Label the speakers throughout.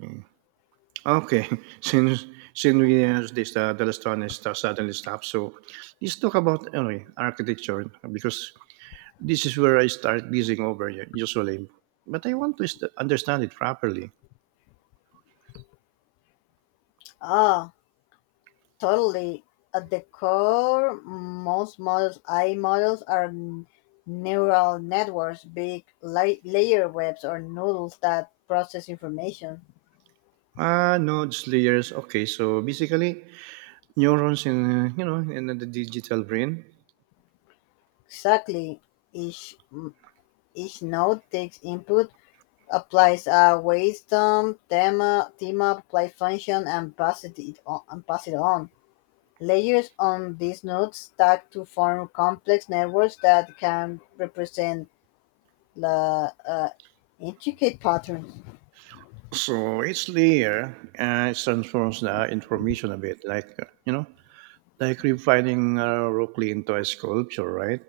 Speaker 1: Mm. Okay, since since we have this the last one is suddenly stopped, so let's talk about anyway architecture because this is where I start glazing over usually, but I want to understand it properly.
Speaker 2: Ah, totally. At the core, most models, AI models are neural networks, big layer webs or noodles that process information.
Speaker 1: Ah, nodes, layers. Okay, so basically neurons in in the digital brain.
Speaker 2: Exactly. Each, mm, each node takes input, applies a wisdom, thema, apply function, and pass it on, and pass it on. Layers on these nodes stack to form complex networks that can represent the intricate patterns.
Speaker 1: So each layer it transforms the information a bit, like like refining Rockley into a sculpture, right?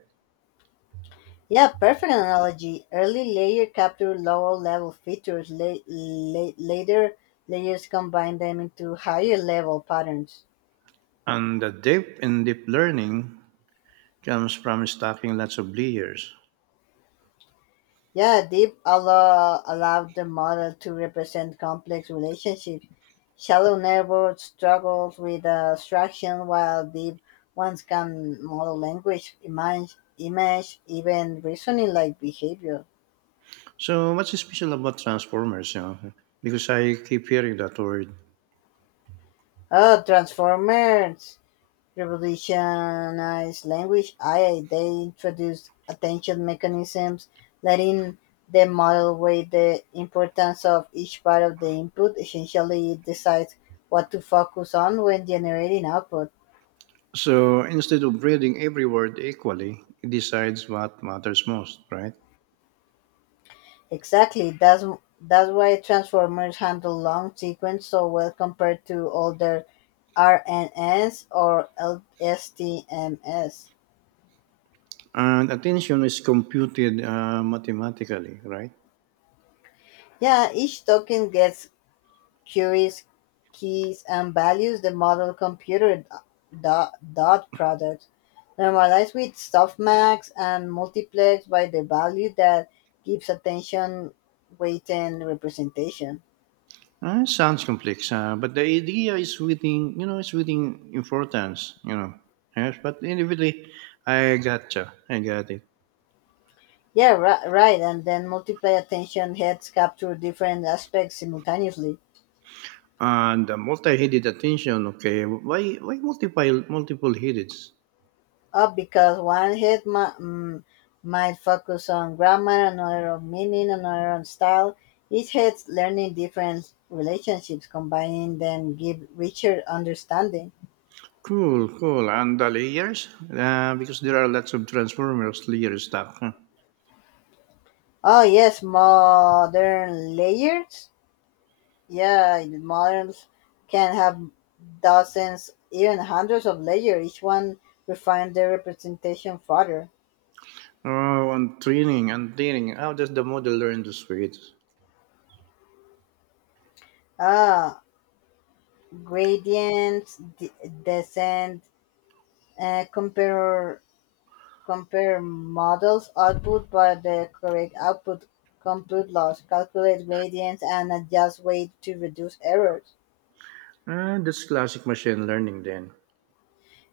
Speaker 2: Yeah, perfect analogy. Early layer capture lower level features. Later layers combine them into higher level patterns.
Speaker 1: And the depth in deep learning comes from stacking lots of layers.
Speaker 2: Yeah, deep allowed the model to represent complex relationships. Shallow networks struggles with abstraction, while deep ones can model language, image, even reasoning like behavior.
Speaker 1: So what's special about transformers? You know? Because I keep hearing that word.
Speaker 2: Oh, transformers revolutionized language, AI. They introduced attention mechanisms, letting the model weigh the importance of each part of the input. Essentially, it decides what to focus on when generating output.
Speaker 1: So instead of grading every word equally, it decides what matters most, right?
Speaker 2: Exactly, that's why transformers handle long sequence so well compared to older RNNs or LSTMS.
Speaker 1: And attention is computed mathematically, right?
Speaker 2: Yeah, each token gets queries, keys and values. The model computer dot product, normalized with softmax and multiplexed by the value that gives attention weight and representation.
Speaker 1: Sounds complex, but the idea is it's within importance. Yes, but anyway, I gotcha. I got it.
Speaker 2: Yeah, right. And then multiply attention heads capture different aspects simultaneously.
Speaker 1: And the multi-headed attention, okay, why multiple headeds?
Speaker 2: Up because one head might focus on grammar, another on meaning, another on style. Each head's learning different relationships, combining them give richer understanding.
Speaker 1: Cool, cool. And the layers, because there are lots of transformers layer stuff, huh?
Speaker 2: Oh yes, modern layers. Yeah, the moderns can have dozens, even hundreds of layers. Each one refine their representation further.
Speaker 1: Oh, and training. How does the model learn to switch?
Speaker 2: Ah, gradients, descent, uh, compare Compare models output by the correct output, compute loss, calculate gradients, and adjust weight to reduce errors.
Speaker 1: That's classic machine learning then.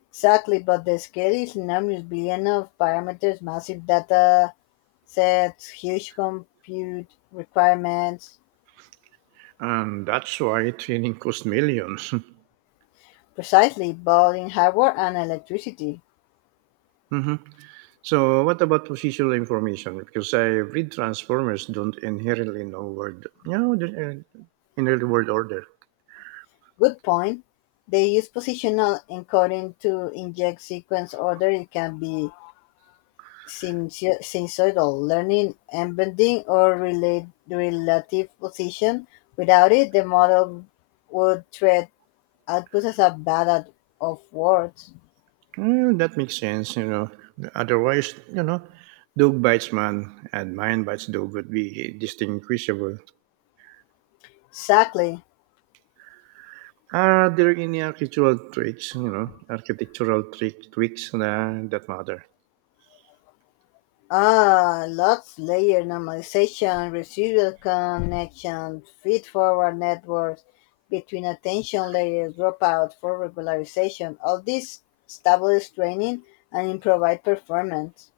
Speaker 2: Exactly, but the scale is enormous. Billion of parameters, massive data sets, huge compute requirements.
Speaker 1: And that's why training costs millions.
Speaker 2: Precisely, both in hardware and electricity.
Speaker 1: Mhm. So, what about positional information? Because I read transformers don't inherently know word, inherent word order.
Speaker 2: Good point. They use positional encoding to inject sequence order. It can be sensorial learning, embedding, or relative position. Without it, the model would treat output as a ballad of words.
Speaker 1: Mm, that makes sense. Otherwise, dog bites man and man bites dog would be distinguishable.
Speaker 2: Exactly.
Speaker 1: Are there any architectural architectural trick tweaks na, that matter?
Speaker 2: Ah, lots layer normalization, residual connection, feed forward networks between attention layers, dropout for regularization. All this stabilize training and improvise performance.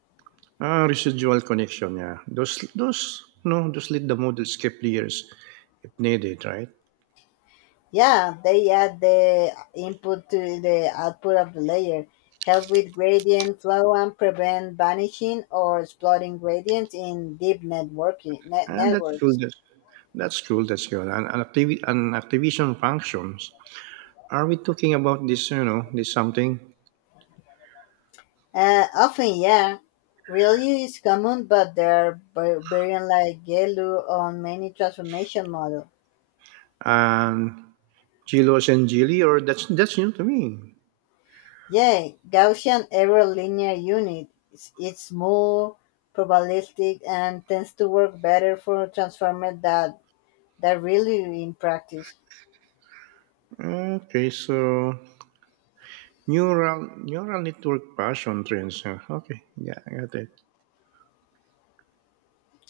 Speaker 1: Ah, residual connection, yeah. No, those let the model skip layers if needed, right?
Speaker 2: Yeah, they add the input to the output of the layer, help with gradient flow and prevent vanishing or exploding gradients in deep networking net
Speaker 1: Ah, that's cool.
Speaker 2: networks.
Speaker 1: That's cool. That's cool. And activation functions. Are we talking about this something?
Speaker 2: Often, yeah, ReLU is common, but there are variant like GELU on many transformation models.
Speaker 1: Um, Gilos and Gili, or that's new to me.
Speaker 2: Yeah, Gaussian error linear unit. It's more probabilistic and tends to work better for transformers. That really in practice.
Speaker 1: Okay, so neural network passion trends, huh? Okay, yeah, I got it.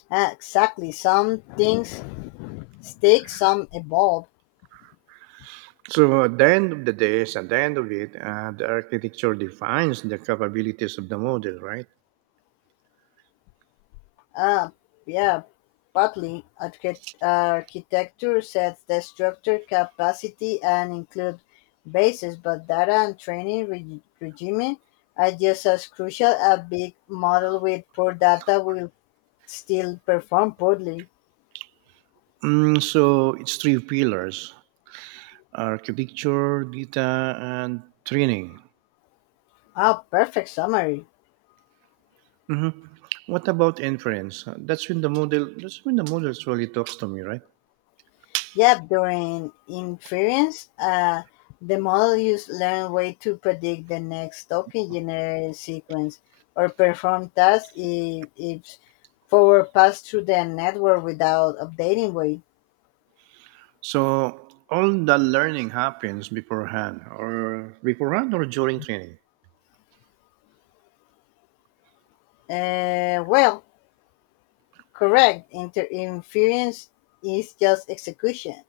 Speaker 2: Exactly. Some things stick, some evolve.
Speaker 1: So at the end of it, the architecture defines the capabilities of the model, right?
Speaker 2: Uh, yeah, partly architecture sets the structure capacity and include bases, but data and training regime are just as crucial. A big model with poor data will still perform poorly.
Speaker 1: Mm, so it's three pillars: architecture, data, and training.
Speaker 2: Ah, perfect summary.
Speaker 1: Hmm. What about inference? That's when the model actually talks to me, right?
Speaker 2: Yep, during inference, the model used learned way to predict the next token generated sequence or perform tasks if forward pass through the network without updating weight.
Speaker 1: So all the learning happens beforehand or during training.
Speaker 2: Well, correct. Inference is just execution.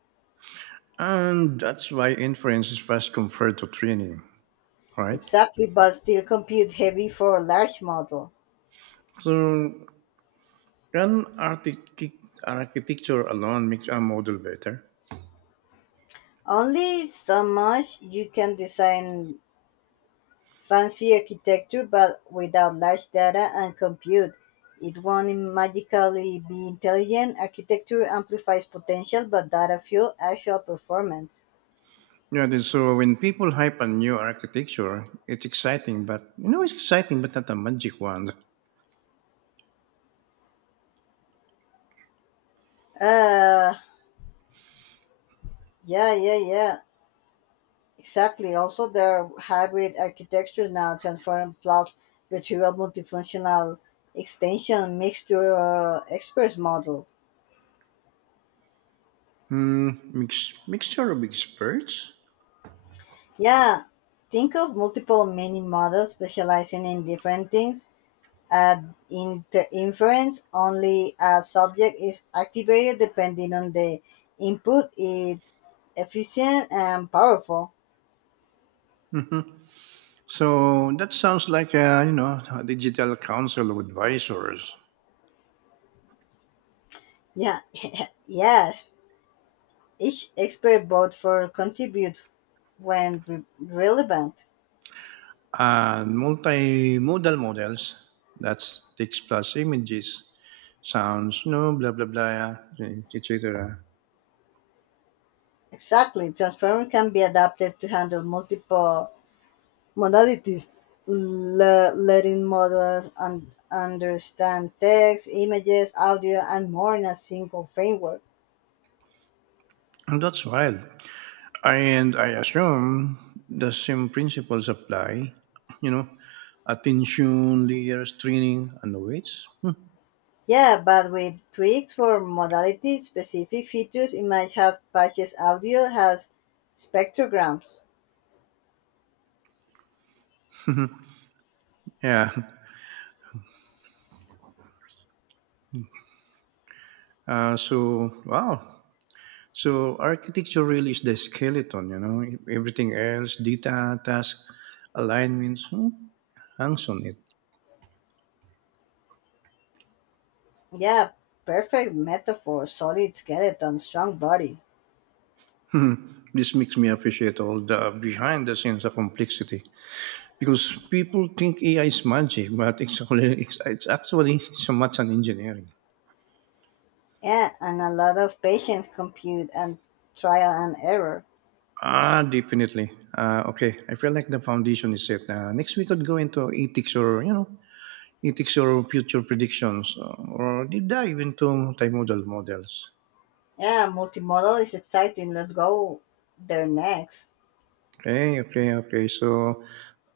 Speaker 1: And that's why inference is fast compared to training, right?
Speaker 2: Exactly, but still compute heavy for a large model.
Speaker 1: So can architecture alone make a model better?
Speaker 2: Only so much you can design fancy architecture but without large data and compute. It won't magically be intelligent. Architecture amplifies potential but data fuel actual performance.
Speaker 1: Yeah, then so when people hype a new architecture, it's exciting, but not a magic wand.
Speaker 2: Uh yeah, yeah, yeah. Exactly. Also there are hybrid architectures now transform plus retrieval multifunctional extension mixture experts model.
Speaker 1: Hmm, mixture of experts.
Speaker 2: Yeah. Think of multiple mini models specializing in different things. Uh, In the inference, only a subject is activated depending on the input. It's efficient and powerful.
Speaker 1: Mhm. So that sounds like a you know a digital council of advisors.
Speaker 2: Yeah. Yes. Each expert votes for contribute when relevant.
Speaker 1: And multimodal models, that's text plus images, sounds, blah, blah, blah, etc.
Speaker 2: Exactly. Transformer can be adapted to handle multiple modalities, letting models understand text, images, audio, and more in a single framework.
Speaker 1: And that's wild. And I assume the same principles apply, you know, attention, layers, training, and weights.
Speaker 2: Yeah, but with tweaks for modality specific features, it might have patches audio has spectrograms.
Speaker 1: Yeah. So, wow. So, architecture really is the skeleton, everything else, data, task, alignments, hangs on it.
Speaker 2: Yeah, perfect metaphor, solid skeleton, strong body.
Speaker 1: Mhm. This makes me appreciate all the behind the scenes of complexity because people think AI is magic, but it's actually so much an engineering.
Speaker 2: Yeah, and a lot of patience compute and trial and error.
Speaker 1: Ah, definitely. Okay, I feel like the foundation is set. Next we could go into ethics or, future predictions or deep dive into multimodal models.
Speaker 2: Yeah, multimodal is exciting. Let's go there next.
Speaker 1: Okay, okay, okay. So,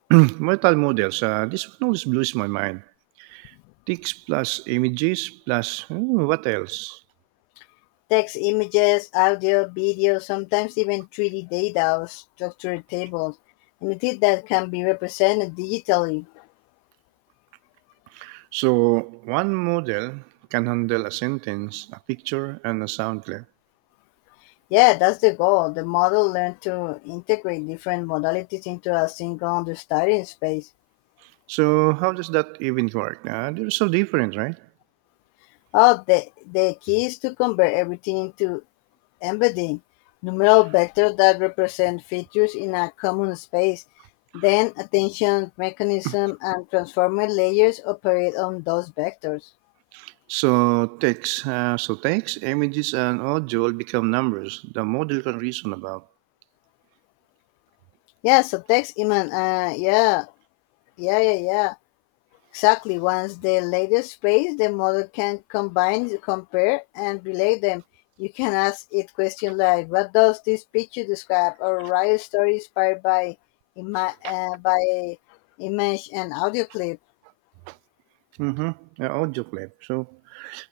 Speaker 1: multimodal models. This one always blows my mind. Text plus images plus, what else?
Speaker 2: Text, images, audio, video, sometimes even 3D data or structured tables, anything that can be represented digitally.
Speaker 1: So one model can handle a sentence, a picture, and a sound clip.
Speaker 2: Yeah, that's the goal. The model learned to integrate different modalities into a single understanding space.
Speaker 1: So how does that even work? They're so different, right?
Speaker 2: Oh, the key is to convert everything into embedding, numeral vectors that represent features in a common space. Then attention mechanism and transformer layers operate on those vectors.
Speaker 1: So text, images, and audio all become numbers, the model can reason about.
Speaker 2: Yeah, so text, Iman. Yeah, yeah, yeah, yeah. Exactly. Once the latest space, the model can combine, compare, and relate them. You can ask it questions like, "What does this picture describe?" or write a story inspired by ima- uh, by image and audio clip.
Speaker 1: Mm-hmm. Audio clip. So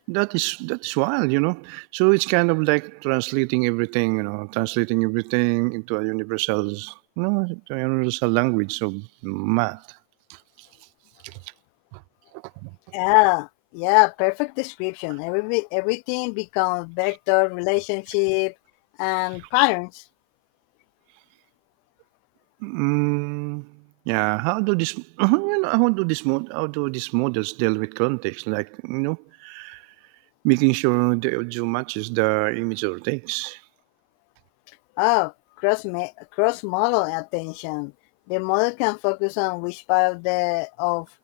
Speaker 1: that is wild. So it's kind of like translating everything into a universal, you know, into a universal language of math.
Speaker 2: Yeah, yeah, perfect description. Everything becomes vector, relationship, and patterns.
Speaker 1: Mm, yeah. How do this? You know, how do this mod? How do these models deal with context? Like making sure the audio matches the image or text.
Speaker 2: Oh, cross model attention. The model can focus on which part of the of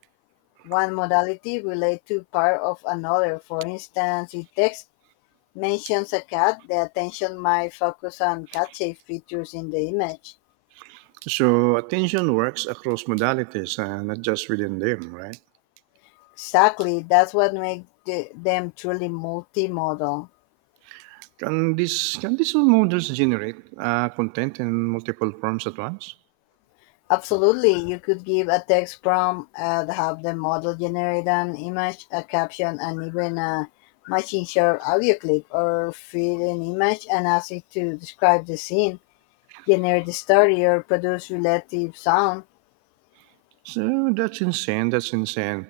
Speaker 2: one modality relates to part of another. For instance, if text mentions a cat, the attention might focus on cat-shaped features in the image.
Speaker 1: So attention works across modalities, not just within them, right?
Speaker 2: Exactly, that's what makes them truly multimodal.
Speaker 1: Can these all models generate content in multiple forms at once?
Speaker 2: Absolutely, you could give a text prompt and have the model generate an image, a caption, and even a machine short audio clip, or feed an image and ask it to describe the scene, generate the story, or produce relative sound.
Speaker 1: So that's insane. That's insane.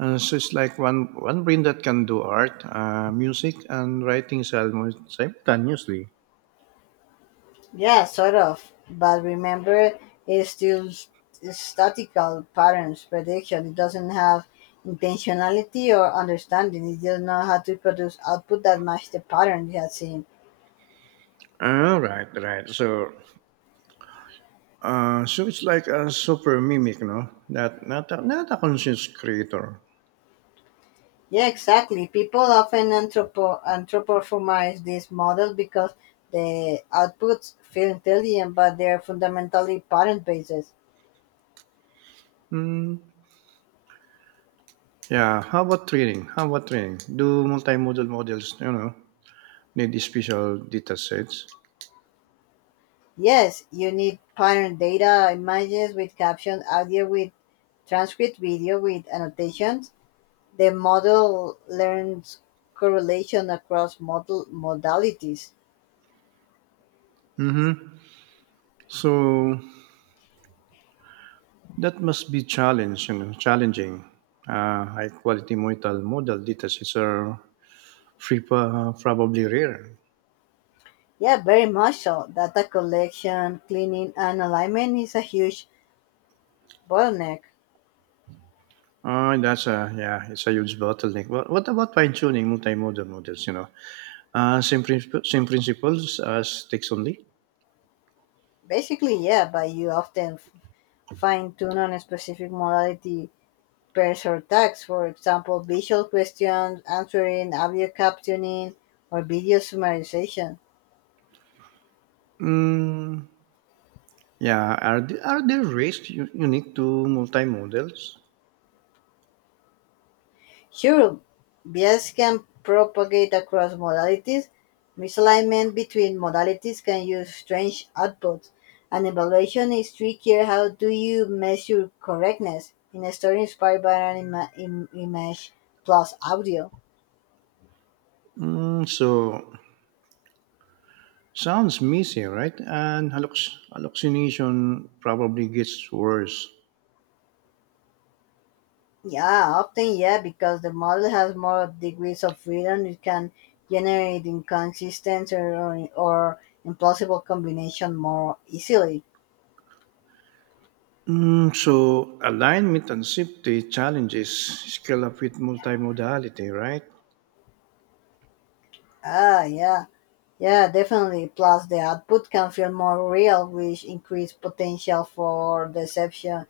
Speaker 1: So it's like one brain that can do art, music, and writing simultaneously.
Speaker 2: Yeah, sort of. But remember, it's still statical patterns prediction. It doesn't have intentionality or understanding. It just knows how to produce output that match the pattern it has seen.
Speaker 1: All right, right. So, it's like a super mimic, no? That not a conscious creator.
Speaker 2: Yeah, exactly. People often anthropomorphize these models because the outputs feel intelligent, but they're fundamentally pattern bases.
Speaker 1: Hmm. Yeah. How about training? Do multimodal models, need special data sets?
Speaker 2: Yes, you need pattern data, images with caption, audio with transcript, video with annotations. The model learns correlation across model modalities.
Speaker 1: Mm-hmm. So that must be challenging. High quality modal model data sets are free, probably rare.
Speaker 2: Yeah, very much so. Data collection, cleaning, and alignment is a huge bottleneck.
Speaker 1: Oh, that's a yeah, it's a huge bottleneck. What about fine tuning multimodal models? Same same principles as text only.
Speaker 2: Basically, yeah, but you often fine tune on a specific modality pairs or tags, for example, visual questions, answering, audio captioning, or video summarization.
Speaker 1: Mm, yeah, are there rates unique to multimodals?
Speaker 2: Sure, bias can propagate across modalities. Misalignment between modalities can use strange outputs. An evaluation is trickier. How do you measure correctness? In a story inspired by an image plus audio.
Speaker 1: Mm, so sounds messy, right? And hallucination probably gets worse.
Speaker 2: Yeah, often, yeah, because the model has more degrees of freedom, it can generate inconsistent or implausible combination more easily.
Speaker 1: Mm, so alignment and safety challenges scale up with multimodality, right?
Speaker 2: Ah, yeah. Yeah, definitely. Plus, the output can feel more real, which increase potential for deception,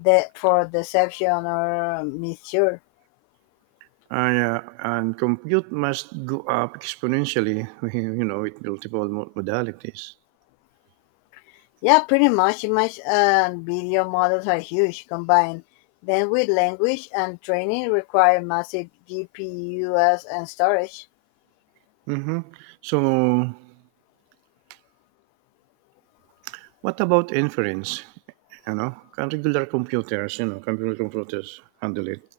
Speaker 2: de- for deception or misure.
Speaker 1: Yeah, and compute must go up exponentially, with multiple modalities.
Speaker 2: Yeah, pretty much. Image and video models are huge combined. Then, with language and training, require massive GPUs and storage.
Speaker 1: Mm-hmm. So what about inference? You know, can regular computers, you know, can regular computers handle it?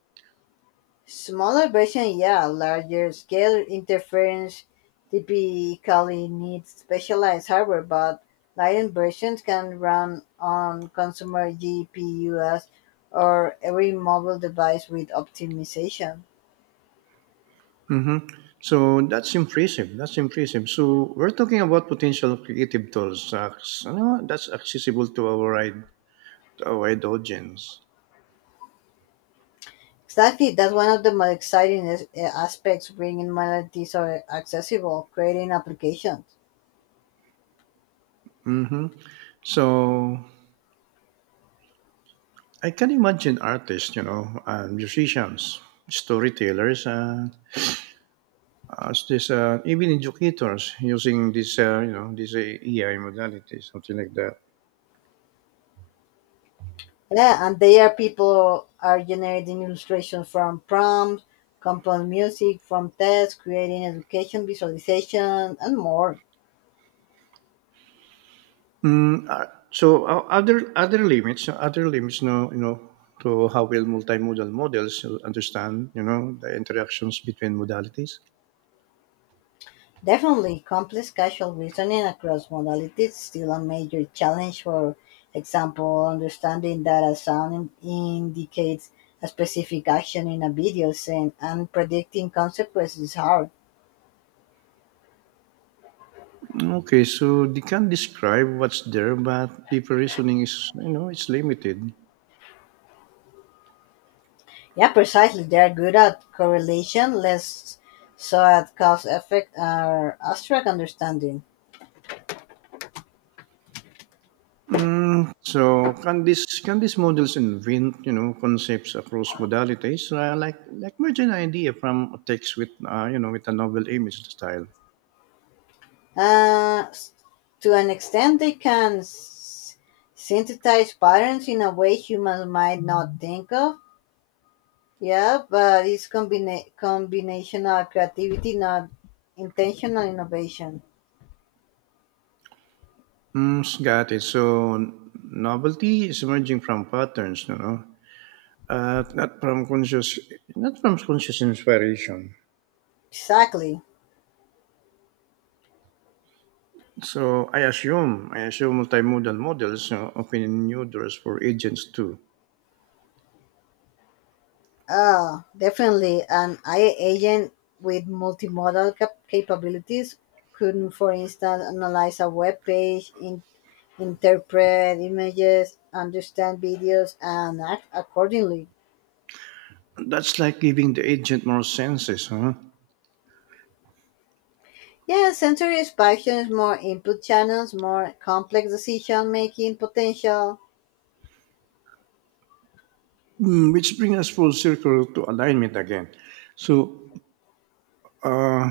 Speaker 2: Smaller versions, yeah. Larger scale interference typically needs specialized hardware, but Lion versions can run on consumer GPUs or every mobile device with optimization.
Speaker 1: Hmm. So that's impressive. So we're talking about potential creative tools. That's accessible to a wide audience.
Speaker 2: Exactly, that's one of the most exciting aspects bringing modalities are accessible, creating applications.
Speaker 1: Hmm. So I can imagine artists, musicians, storytellers, as even educators using this, this AI modality, something like that.
Speaker 2: Yeah, and there people are generating illustration from prompts, composing music from tests, creating education, visualization, and more.
Speaker 1: Mm, other limits, other limits, no, to how will multimodal models the interactions between modalities.
Speaker 2: Definitely, complex casual reasoning across modalities is still a major challenge. For example, understanding that a sound indicates a specific action in a video scene and predicting consequences is hard.
Speaker 1: Okay, so they can describe what's there, but deep reasoning it's limited.
Speaker 2: Yeah, precisely. They are good at correlation, less so at cause effect or abstract understanding.
Speaker 1: Mm, so can these models invent, concepts across modalities, like merge an idea from a text with a novel image style?
Speaker 2: uh, to an extent, they can synthesize patterns in a way humans might not think of. Yeah, but it's combinational creativity, not intentional innovation.
Speaker 1: Mm, got it. So novelty is emerging from patterns, not from not from conscious inspiration.
Speaker 2: Exactly.
Speaker 1: So I assume multimodal models you open new doors for agents too.
Speaker 2: Definitely. An AI agent with multimodal capabilities could, for instance, analyze a web page, interpret images, understand videos, and act accordingly.
Speaker 1: That's like giving the agent more senses, huh?
Speaker 2: Yeah, sensory expansion is more input channels, more complex decision making potential.
Speaker 1: Mm, which brings us full circle to alignment again. So uh,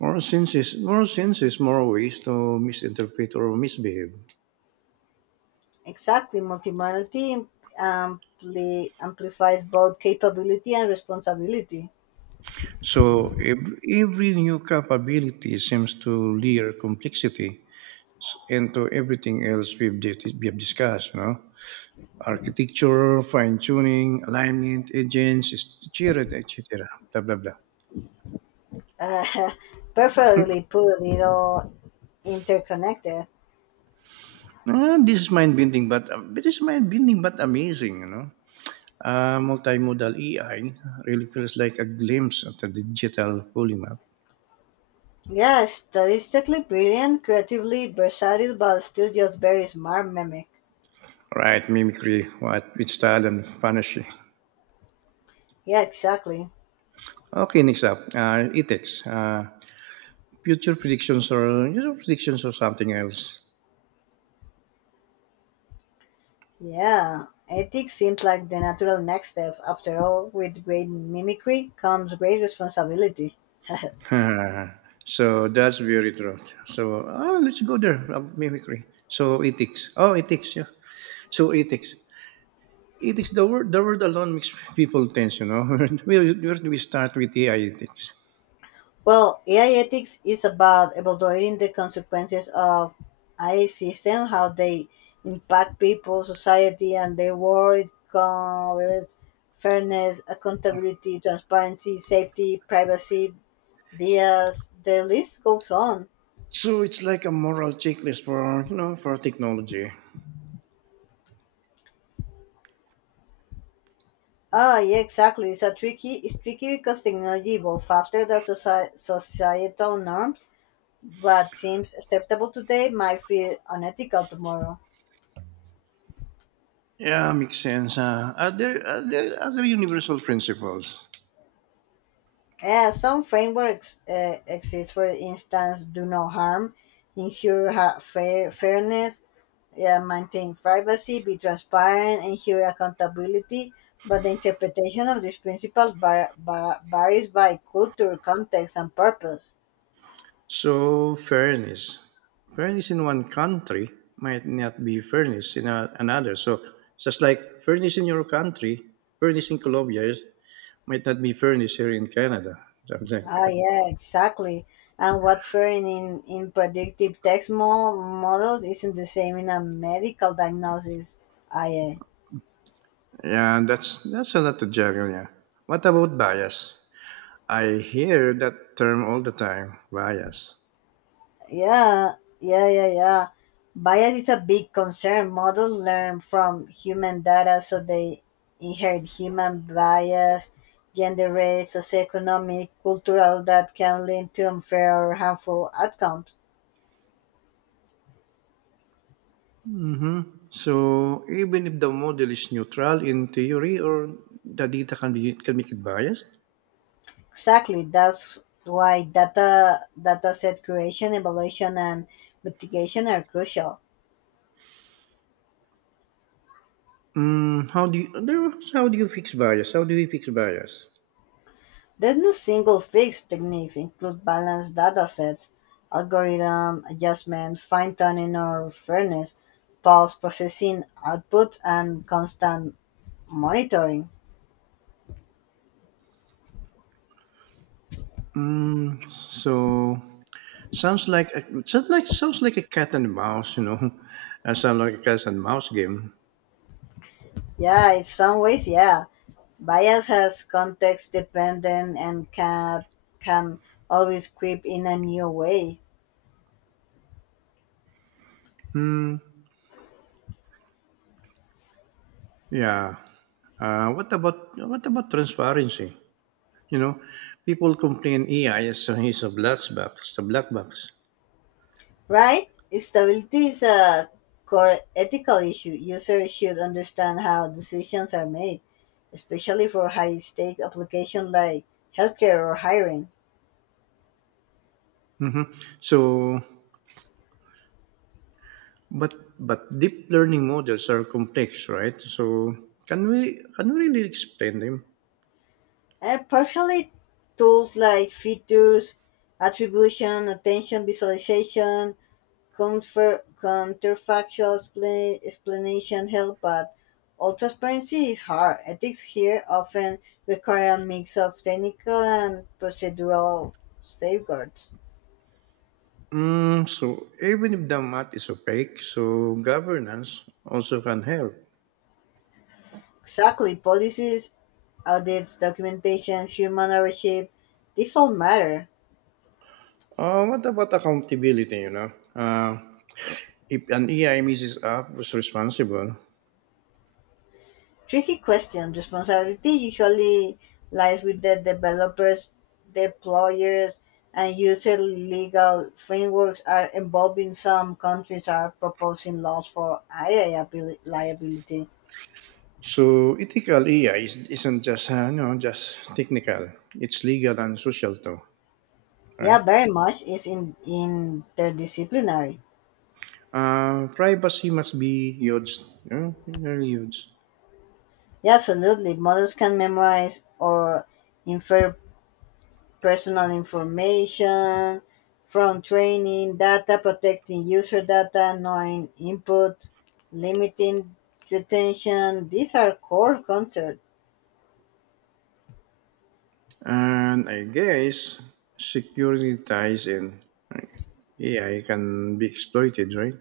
Speaker 1: more senses, more ways to misinterpret or misbehave.
Speaker 2: Exactly, multimodality amplifies both capability and responsibility.
Speaker 1: So every new capability seems to layer complexity into everything else we've discussed, architecture, fine tuning, alignment, agents, etc., blah, blah, blah.
Speaker 2: Uh, Perfectly put, it all interconnected.
Speaker 1: Ah, this is mind bending, but it is mind bending, but amazing. Multimodal AI really feels like a glimpse of the digital polymath.
Speaker 2: Yeah, statistically brilliant, creatively versatile, but still just very smart mimic.
Speaker 1: Right, mimicry, what, with style and vanishing.
Speaker 2: Yeah, exactly.
Speaker 1: Okay, next up, ethics. Future predictions or predictions or something else.
Speaker 2: Yeah, ethics seems like the natural next step. After all, with great mimicry comes great responsibility.
Speaker 1: So that's very true. So let's go there. Mimicry. So ethics. Oh, ethics. Yeah. So ethics. Ethics. The word alone makes people tense. Where do we start with AI ethics?
Speaker 2: Well, AI ethics is about evaluating the consequences of AI system, how they impact people, society, and the world. It covers fairness, accountability, transparency, safety, privacy, bias. The list goes on.
Speaker 1: So it's like a moral checklist for you know for technology.
Speaker 2: Ah, yeah, exactly. It's a tricky. It's tricky because technology evolved faster than societal norms, but seems acceptable today might feel unethical tomorrow.
Speaker 1: Yeah, makes sense. Huh? Are there other universal principles?
Speaker 2: Yeah, some frameworks exist. For instance, do no harm, ensure fairness, yeah, maintain privacy, be transparent, ensure accountability. But the interpretation of these principles varies by culture, context, and purpose.
Speaker 1: So, fairness. Fairness in one country might not be fairness in another. So, just like fairness in your country, fairness in Colombia might not be fairness here in Canada. Something like
Speaker 2: Ah,
Speaker 1: that.
Speaker 2: yeah, exactly. And what's fair in predictive text models isn't the same in a medical diagnosis. Ah, yeah.
Speaker 1: Yeah, that's a lot to juggle, yeah. What about bias? I hear that term all the time, bias.
Speaker 2: Yeah, yeah, yeah, yeah. Bias is a big concern. Models learn from human data, so they inherit human bias, gender, race, socioeconomic, cultural that can lead to unfair or harmful outcomes.
Speaker 1: Mm-hmm. So, even if the model is neutral in theory or the data can make it biased.
Speaker 2: Exactly. That's why data set creation, evaluation, and mitigation are crucial.
Speaker 1: Mm, how do you no, how do you fix bias? How do we fix bias?
Speaker 2: There's no single fixed techniques. Include balanced data sets, algorithm adjustment, fine tuning or fairness, pulse processing output, and constant monitoring.
Speaker 1: Mm, so sounds like sounds like a cat and mouse, sounds like a cat and mouse game.
Speaker 2: Yeah, in some ways, yeah. Bias has context dependent and can always creep in a new way.
Speaker 1: Hmm. Yeah. What about transparency? You know, people complain AI is a black box.
Speaker 2: Right? Stability is a core ethical issue. Users should understand how decisions are made, especially for high stake applications like healthcare or hiring.
Speaker 1: Hmm. So, but deep learning models are complex, right? So, can we really explain them?
Speaker 2: And partially, tools like features, attribution, attention visualization, counterfactual explanation help, but all transparency is hard. Ethics here often require a mix of technical and procedural safeguards.
Speaker 1: Mm, so even if the math is opaque, so governance also can help.
Speaker 2: Exactly. Policies, audits, documentation, human ownership, this all matter.
Speaker 1: What about accountability, you know? If an AI misses up, who's responsible?
Speaker 2: Tricky question. Responsibility usually lies with the developers, deployers, and user legal frameworks are involving some countries are proposing laws for AI liability.
Speaker 1: So ethical AI isn't just, just technical. It's legal and social too, right?
Speaker 2: Yeah, very much is in interdisciplinary.
Speaker 1: Privacy must be huge, very huge.
Speaker 2: Yeah, absolutely. Models can memorize or infer personal information from training data, protecting user data, knowing input, limiting retention. These are core concepts.
Speaker 1: And I guess security ties in AI can be exploited, right?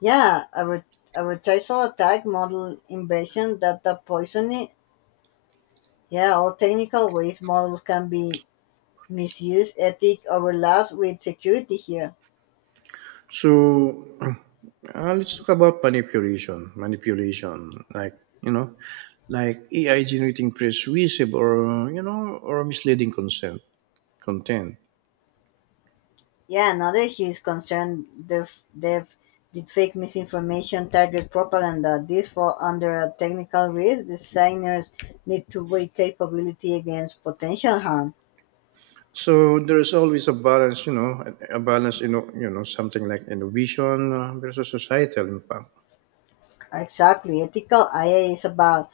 Speaker 2: Yeah, advertisal attack, model invasion, data poisoning. Yeah, all technical ways models can be misused. Ethic overlaps with security here.
Speaker 1: So, let's talk about manipulation. Manipulation, like AI generating persuasive or you know or misleading consent content.
Speaker 2: Yeah, another huge concern the deepfake misinformation, target propaganda. These fall under a technical risk. Designers need to weigh capability against potential harm.
Speaker 1: So there is always a balance, a balance, something like innovation versus societal impact.
Speaker 2: Exactly. Ethical IA is about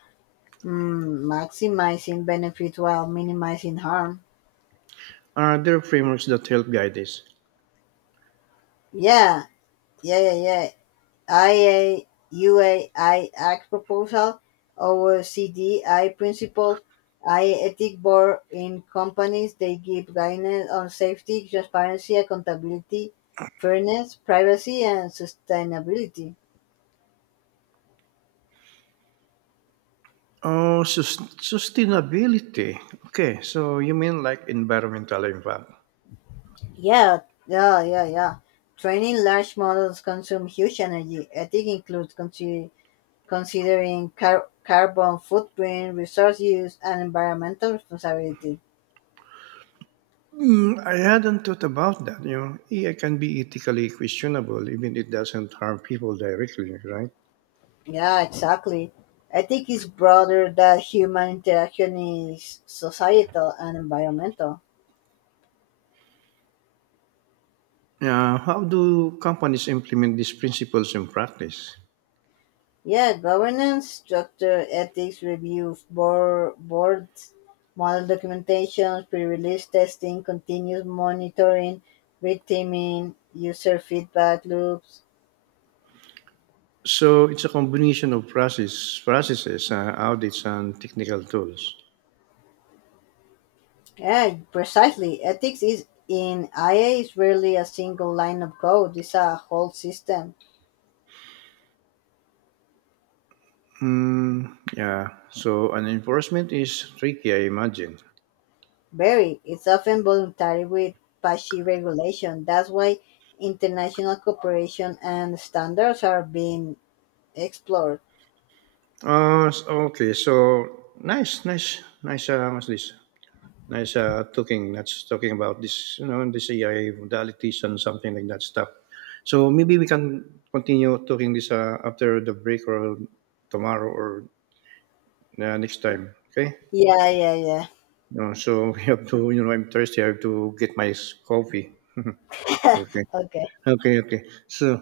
Speaker 2: maximizing benefit while minimizing harm.
Speaker 1: Are there frameworks that help guide this?
Speaker 2: Yeah, yeah, yeah, yeah. IAUAI Act proposal or CDI principles. I principle. I ethic board in companies they give guidance on safety, transparency, accountability, fairness, privacy, and sustainability.
Speaker 1: Oh, sustainability. Okay, so you mean like environmental impact?
Speaker 2: Yeah, yeah, yeah, yeah. Training large models consume huge energy. Ethic includes considering carbon footprint, resource use, and environmental responsibility.
Speaker 1: Mm, I hadn't thought about that. AI can be ethically questionable, even it doesn't harm people directly, right?
Speaker 2: Yeah, exactly. I think it's broader that human interaction is societal and environmental.
Speaker 1: How do companies implement these principles in practice?
Speaker 2: Yeah, governance, structure, ethics, review, boards, model documentation, pre-release testing, continuous monitoring, re-teaming, user feedback loops.
Speaker 1: So it's a combination of processes, audits, and technical tools.
Speaker 2: Yeah, precisely. Ethics is in IA is rarely a single line of code. It's a whole system.
Speaker 1: Mm, yeah. So an enforcement is tricky, I imagine.
Speaker 2: Very. It's often voluntary with patchy regulation. That's why international cooperation and standards are being explored.
Speaker 1: Okay. So nice, nice, nice. What's this? Nice talking. That's talking about this, the AI modalities and something like that stuff. So maybe we can continue talking this after the break or tomorrow or next time. Okay.
Speaker 2: Yeah, yeah,
Speaker 1: No, so we have to, you know, I'm thirsty. I have to get my coffee.
Speaker 2: yeah.
Speaker 1: Okay.
Speaker 2: Okay.
Speaker 1: Okay. Okay. So.